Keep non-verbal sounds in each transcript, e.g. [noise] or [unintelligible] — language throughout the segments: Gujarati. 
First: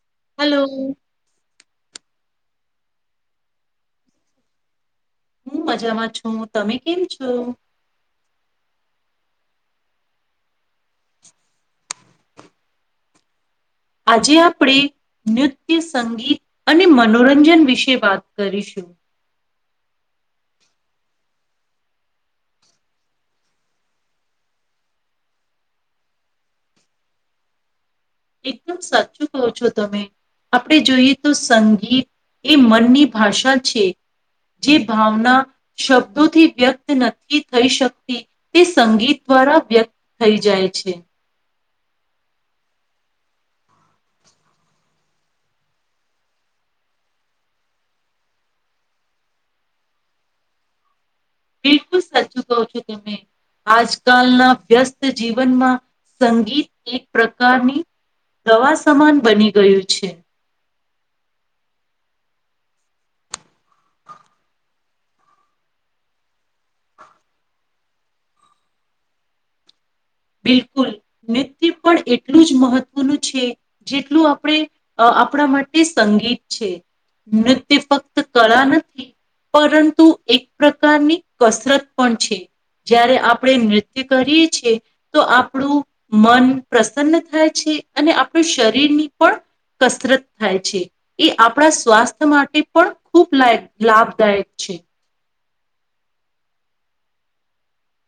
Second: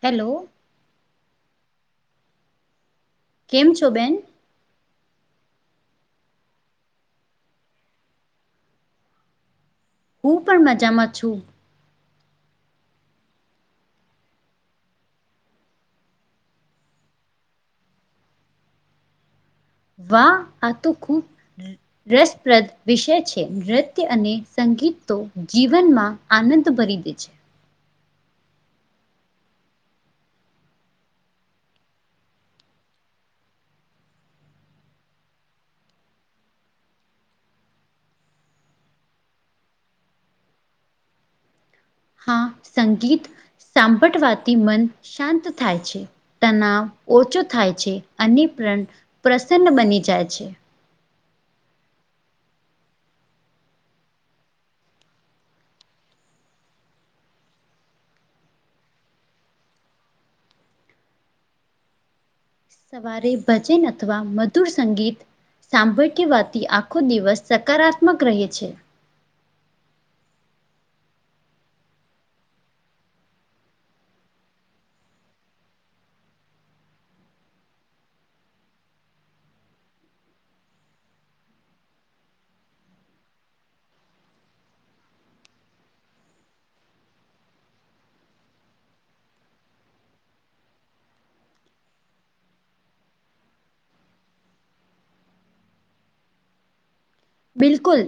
હેલો. તો કેમ છો બેેન. હું મજામાં છું તમે કેમ છો. હું પણ મજામાં છું. આજે આપણે નૃત્ય સંગીત અને મનોરંજન વિશે વાત કરીશું. વાહ આ તો ખૂબ રસપ્રદ વિષય છે નૃત્ય અને સંગીત તો જીવનમાં આનંદ ભરી દે છે. એકદમ સાચું કહો છો તમે. આપણે જોઈએ તો સંગીત એ મનની ભાષા છે. જે ભાવના શબ્દોથી વ્યક્ત નથી થઈ શકતી તે સંગીત દ્વારા વ્યક્ત થઈ જાય છે. હા સંગીત સાંભળવાથી મન શાંત થાય છે. તનાવ ઓછો થાય છે. અને પ્રણ પ્રસન્ન બની જાય છે. બિલકુલ સાચું કો છો તમે. આજકાલના વ્યસ્ત જીવનમાં સંગીત એક પ્રકારની દવા સમાન બની ગયું છે. સવારે ભજન અથવા મધુર સંગીત સાંભળ કવાથી આખો દિવસ સકારાત્મક રહે છે. બિલકુલ નૃત્ય પણ એટલું જ મહત્વનું છે. જેટલું આપણે આપણા માટે સંગીત છે. નૃત્ય ફક્ત કળા નથી. પરંતુ એક પ્રકારની કસરત પણ છે. જયારે આપણે નૃત્ય કરીએ છીએ. તો આપણું મન પ્રસન્ન થાય છે અને આપણું શરીરની પણ કસરત થાય છે. એ આપણા સ્વાસ્થ્ય માટે પણ ખૂબ લ લાભદાયક છે. બિલકુલ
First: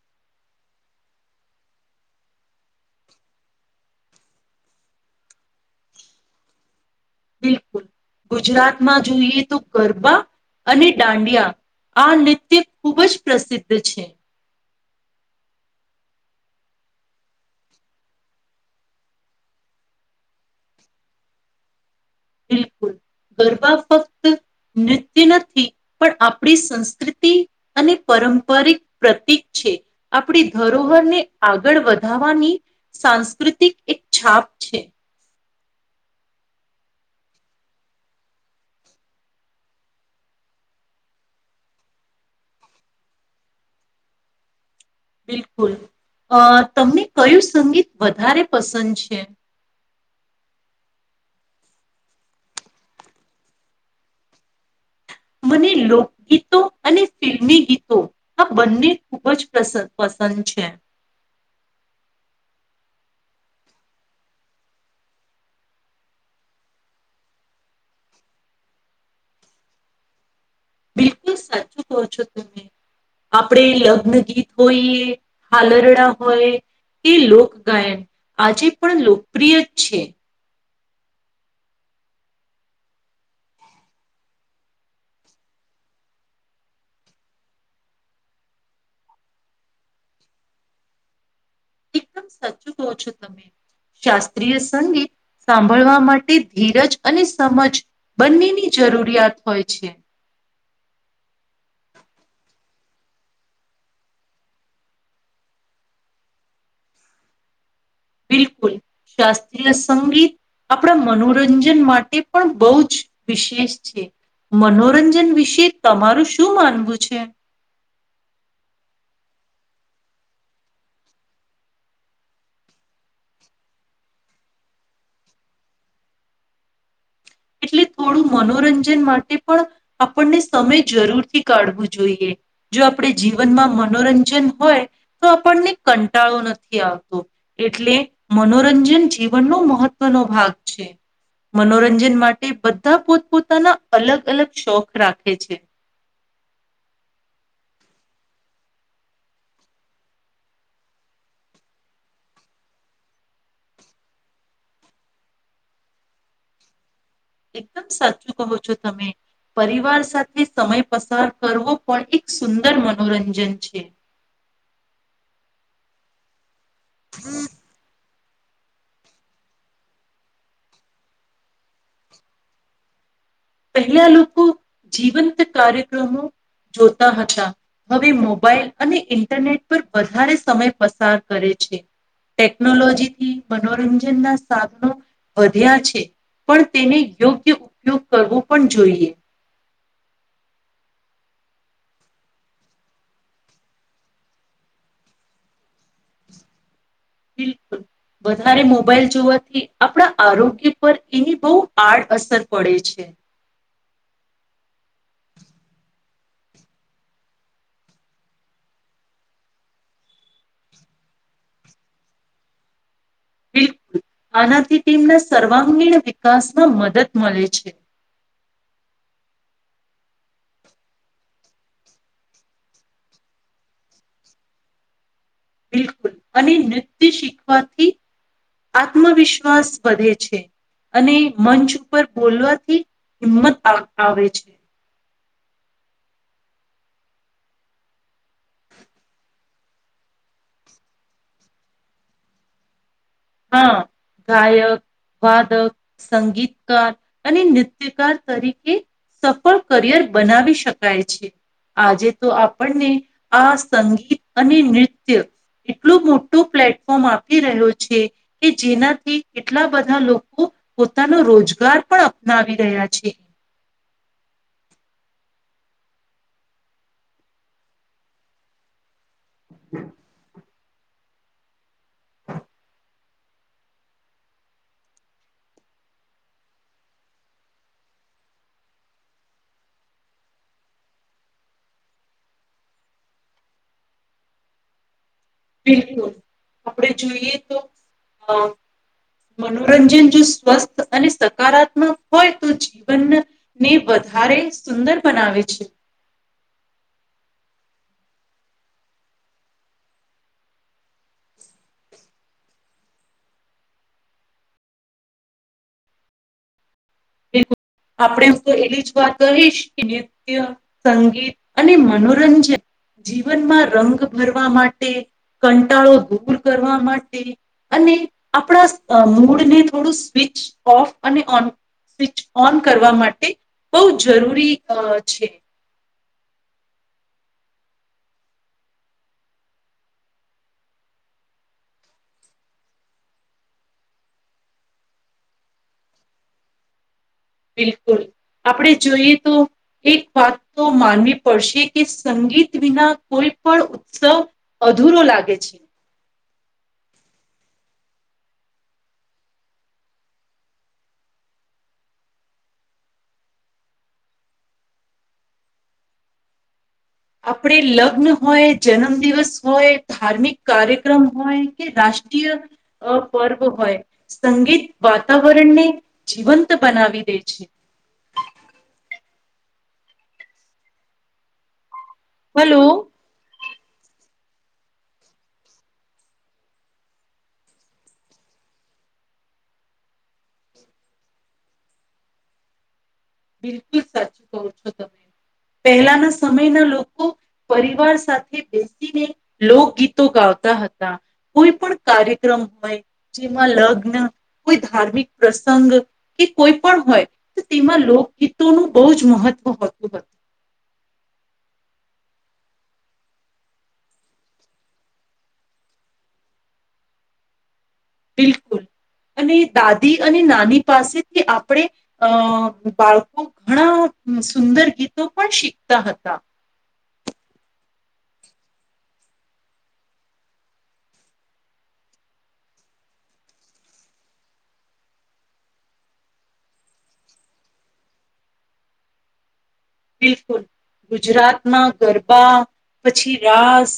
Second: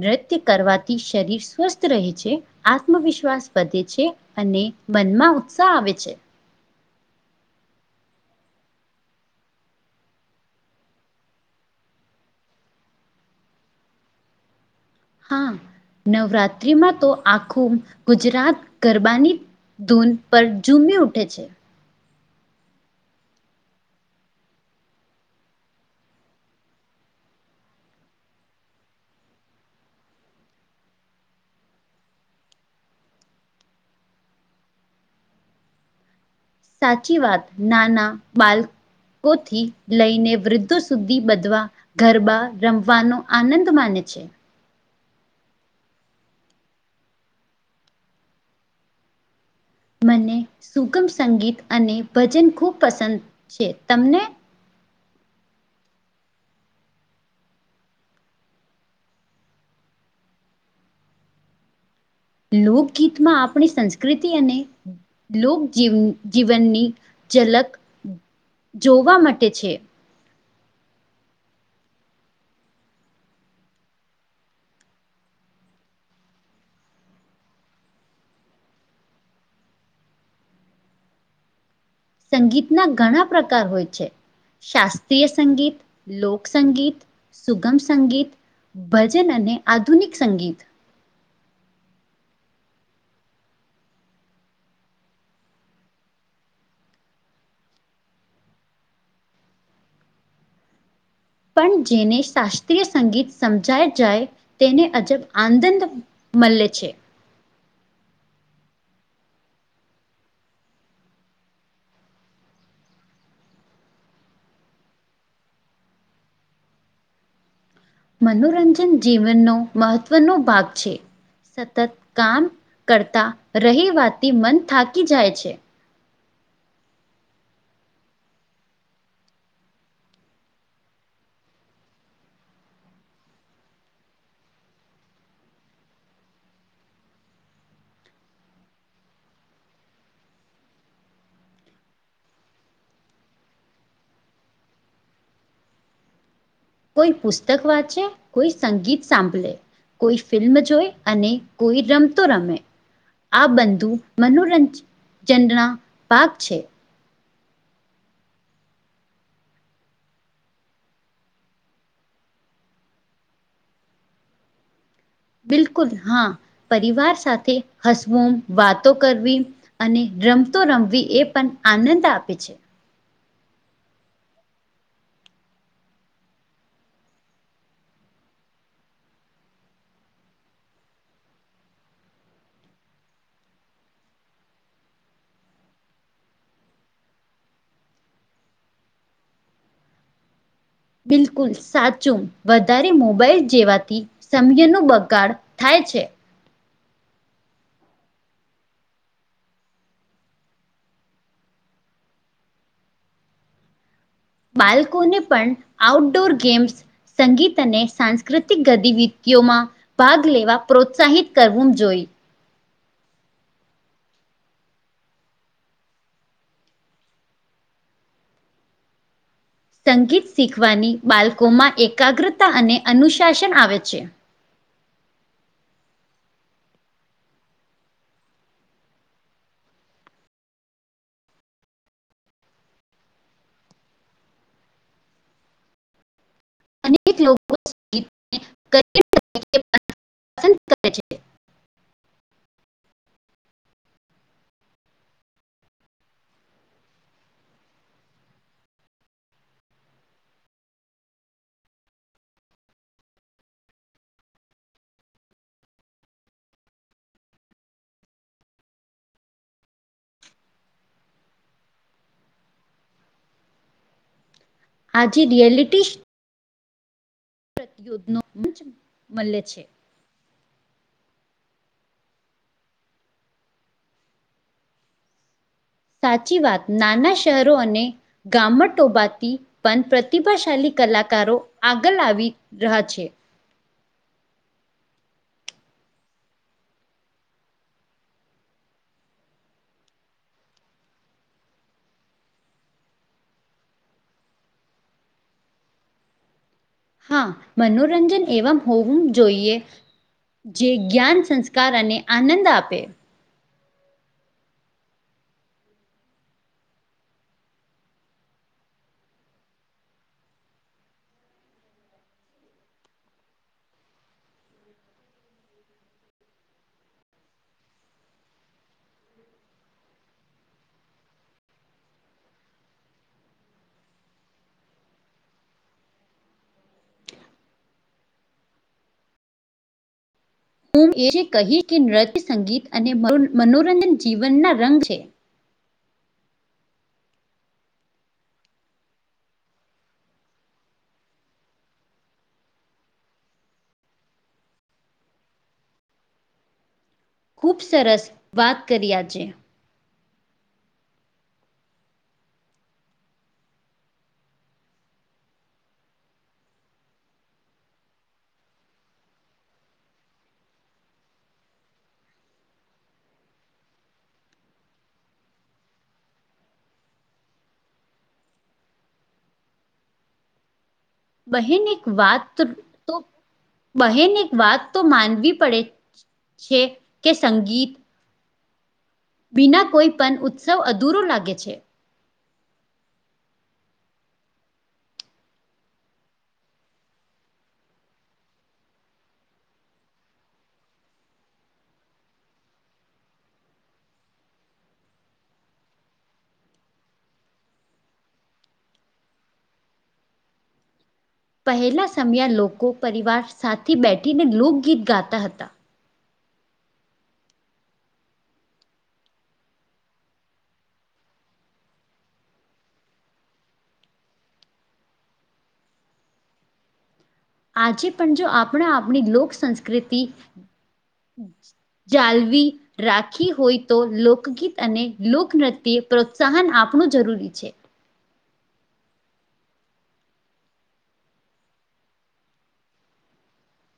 નૃત્ય કરવાથી શરીર સ્વસ્થ રહે છે. આત્મવિશ્વાસ વધે છે અને મનમાં ઉત્સાહ આવે છે. બિલકુલ ગુજરાતમાં જોઈએ તો ગરબા અને દાંડિયા આ નૃત્ય ખૂબ જ પ્રસિદ્ધ છે. હા નવરાત્રીમાં તો આખું ગુજરાત ગરબાની ધૂન પર ઝૂમી ઉઠે છે. બિલકુલ ગરબા ફક્ત નૃત્ય નથી. પણ આપણી સંસ્કૃતિ અને પરંપરિક પ્રતિક છે. આપણી ધરોહરને આગળ વધાવાની સાંસ્કૃતિક એક છાપ છે. સાચી વાત નાના બાલ. થી લઈને વૃદ્ધો સુ્ધી બધવા. ગરબા રમવાનો આનંદ માને છે. બિલકુલ અ તમને કયું સંગીત વધારે પસંદ છે. મને સુગમ સંગીત અને ભજન ખૂબ પસંદ છે તમને. મને લોકગીતો અને ફિલ્મી ગીતો. આ બંને ખુબ જસ પસંદ છે. લોકગીત માં આપણી સંસ્કૃતિ અને. લોક જ જીવનની ઝલક જોવા માટે છે. બિલકુલ સચ પહછો તુમે. આપણે લગ્ન ગીત હોઈએ હાલરડા હોય. એ લોકગાયન આજે પણ લોકપ્રિય જ છે. સંગીતના ઘણા પ્રકાર હોય છે. શાસ્ત્રીય સંગીત લોકસંગીત સુગમ સંગીત. ભજન અને આધુનિક સંગીત. એકમ સચ કહ છો તમે શાસ્ત્રીય સંગીત. સાંભળવા માટે ધીરજ અને સમજ બંનેની જરૂરિયાત હોય છે. પણ જેને શાસ્ત્રીય સંગીત સમજાય જાય તેને અજબ આનંદ. મલે છે. બિલકુલ શાસ્ત્રીય સંગીત. આપણા મનોરંજન માટે પણ બહુ જ વિશેષ છે. મનોરંજન વિશે તમારું શું માનવું છે. મનોરંજન જીવનનો મહત્વનો ભાગ છે. સતત કામ કરતાં રહીવાથી મન થાકી જાય છે. એટલે થોડું મનોરંજન માટે પણ. આપણને સમય જરૂરથી કાઢવું જોઈએ. જો આપણે જીવનમાં મનોરંજન હોય તો આપણને કંટાળો નથી આવતો. એટલે મનોરંજન જીવનનો મહત્વનો ભાગ છે મનોરંજન માટે. માટે બધા પોતપોતાના અલગ અલગ શોખ રાખે છે. કોઈ પુસ્તક વાંચે કોઈ સંગીત સાંભલે. કોઈ ફિલ્મ જોય અને કોઈ રમતો રમે. આ બંધુ મનોરંજજના પાક છે. એકદમ સાચું કહો છો તમે. પરિવાર સાથે સમય પસાર કરવો પણ એક સુંદર મનોરંજન છે. બિલકુલ હા પરિવાર સાથે હસ. વાતો કરવી અને રમતો રમવી એ પણ આનંદ આપે છે. પહેલા લોકો જીવંત કાર્યક્રમો જોતા હતા હવે મોબાઈલ અને ઇન્ટરનેટ પર વધારે સમય પસાર કરે છે ટેકનોલોજી થી મનોરંજન ના સાધનો વધ્યા છે. પણ તેને યોગ્ય. કરવું પણ જોઈએ. બિલકુલ સાચું વધારે મોબાઈલ જેવાથી. સમ્ય નું બગાડ થાય છે. બિલકુલ. વધારે મોબાઈલ જોવાથી આપણા આરોગ્ય પર એની બહુ આડઅસર પડે છે. બાળકોને પણ આઉટડોર ગેમ્સ. સંગીત અને સાંસ્કૃતિક ગતિવિધિઓમાં. ભાગ લેવા પ્રોત્સાહિત કરવું જોઈ. બિલકુલ આનાથી ટીમના સર્વાંગીણ વિકાસમાં મદદ મળે છે. સંગીત શીખવાની બાળકોમાં એકાગ્રતા અને અનુશાસન આવે છે. બિલકુલ અને નૃત્ય શીખવાથી આત્મવિશ્વાસ વધે છે. અને મંચ ઉપર બોલવાથી હિંમત આવે આવે છે. અક લોકોીબ [inaudible] પસંદ કર છે. હા ગાયક. વાદક સંગીતકાર અને નૃત્યકાર તરીકે સફળ કરિયર બનાવી શકાય છે. આજે તો આપણને આ સંગીત અને નૃત્ય એટલું મોટું પ્લેટફોર્મ આપી રહ્યો છે. કે જેનાથી એટલા બધા લોકો પોતાનો રોજગાર પણ અપનાવી રહ્યા છે. આજે રિયાલિટી. [inaudible] મળ્ય છે હા [unintelligible] સાચી વાત નાના શહેરો અને ગામટોબાથી પણ પ્રતિભાશાલી કલાકારો આગલ આવી. રહા છે. બિલકુલ આપડે જોઈએ તો. મનોરંજન જો સ્વસ્થ અને સકારાત્મક હોય તો જીવન. ને વધારે સુંદર બનાવે છે. હા મનોરંજન એવમ હોવું જોઈએ. જે જ્ઞાન સંસ્કાર અને આનંદ આપે. બુ આપણેે હ તો એલી જ વાત કહીશ કે નિત્ય સંગીત અને મનોરંજન. જીવનમાં રંગ ભરવા માટે કંટાળો દૂર કરવા માટે. અને આપણા અ મૂડને થોડું સ્વિચ ઓફ અને ઓન. સ્વિચ ઓન કરવા માટે બહુ જરૂરી છે. હું એ કહીશ કે નૃત્ય સંગીત અને મનો મનોરંજન જીવન ના રંગ છે. બિલકુલ આપણે જોઈએ તો. એક વાત તો માનવી પડશે કે સંગીત વિના કોઈ પણ ઉત્સવ અધૂરો લાગે છે. ખુબ સરસ વાત કરી આજે. આપણે લગ્ન હોય જન્મ દિવસ હોય ધાર્મિક કાર્યક્રમ હોય કે રાષ્ટ્રીય અ પર્વ હોય સંગીત વાતાવરણને જીવંત બનાવી દે છે. બહેન એક વાત હલો તો બહેન એક વાત તો માનવી પડે છે કે સંગીત બિના કોઈ પણ ઉત્સવ અધૂરો લાગે છે. બિલકુલ સાચું કો છો તમે પહેલાના સમયના લોકો પરિવાર સાથે બેસીને લોકગીતો ગાવતા હતા. કોઈ પણ કાર્યક્રમ હોય જેમાં લગ્ન કોઈ ધાર્મિક પ્રસંગ કે કોઈ પણ હોય તો તેમાં લો ગીતોનું બહુ જ મહત્વ હતું. પહેલાં સમયા લોકો પરિવાર સાથે બેઠીને લોકગીત ગાતા હતા. બિલકુલ અને દાદી અને નાની પાસેથી આપણે અ બાળકો ઘણા સુંદર ગીતો પણ શીખતા હતા. આજે પણ જો આપણા આપણી લોક સંંસ્કૃતિ જાાલવી રાખી હોય તો લોકગીત અને લોકનૃત્યે પ્રોત્સાહન આપણું જરૂરી છે. બિલકુલ, ગુજરાતના ગરબા પછી રાસ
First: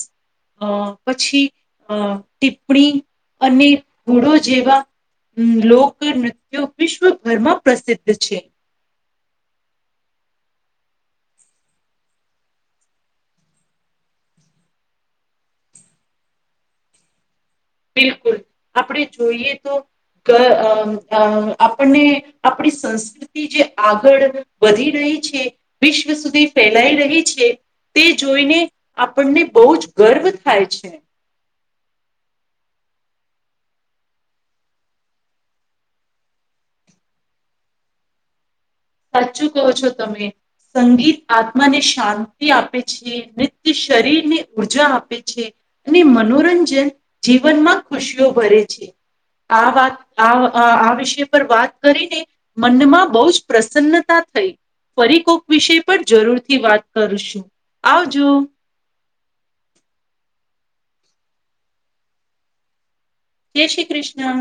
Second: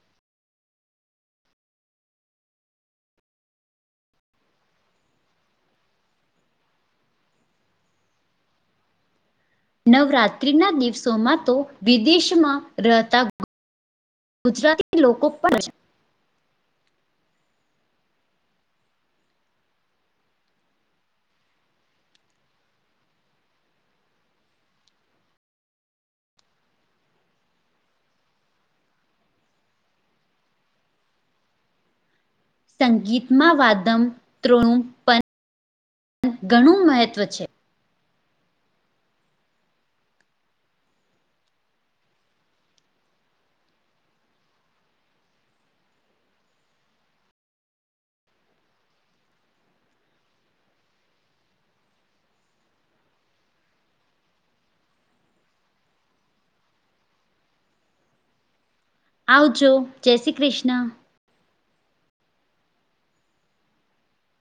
અ પછી અ ટીપ્પણી અને ગુરુ જેવા લોકનૃત્યો વિશ્વભરમાં પ્રસિદ્ધ છે. નવરાત્રીના દિવસોમાં તો વિદેશમાં રહતા ગુજરાતી લોકો પણ [unintelligible] બિલકુલ, આપડે જોઈએ તો ધ અ અ આપણને આપણી સંસ્ જે આગળ વધી રહી છે, વિશ્વ સુધી ફેલાઈ રહી છે. તે જોઈને આપણને બહુ જ ગર્વ થાય છે. સંગીતમાં વાદમ ત્રૃણું પણ ઘણું મહત્ત્વ છે. સાચું કહો છો, તમે સંગીત આત્માને શાંતિ આપે છે, મૃત શરીરને ઉર્જા આપે છે. ને મનોરંજન જીવનમાં ખુશીઓ ભરે છે. આ વાત આ અ આ વિષય પર વાત કરીને મનમાં બઉ જ પ્રસન્નતા થઈ. ફરી કોક વિષય પર જરૂરથી વાત કરશું, આવજો આવજો, જય શ્રી ક્રિષ્ણ જય શ્રી કૃષ્ણ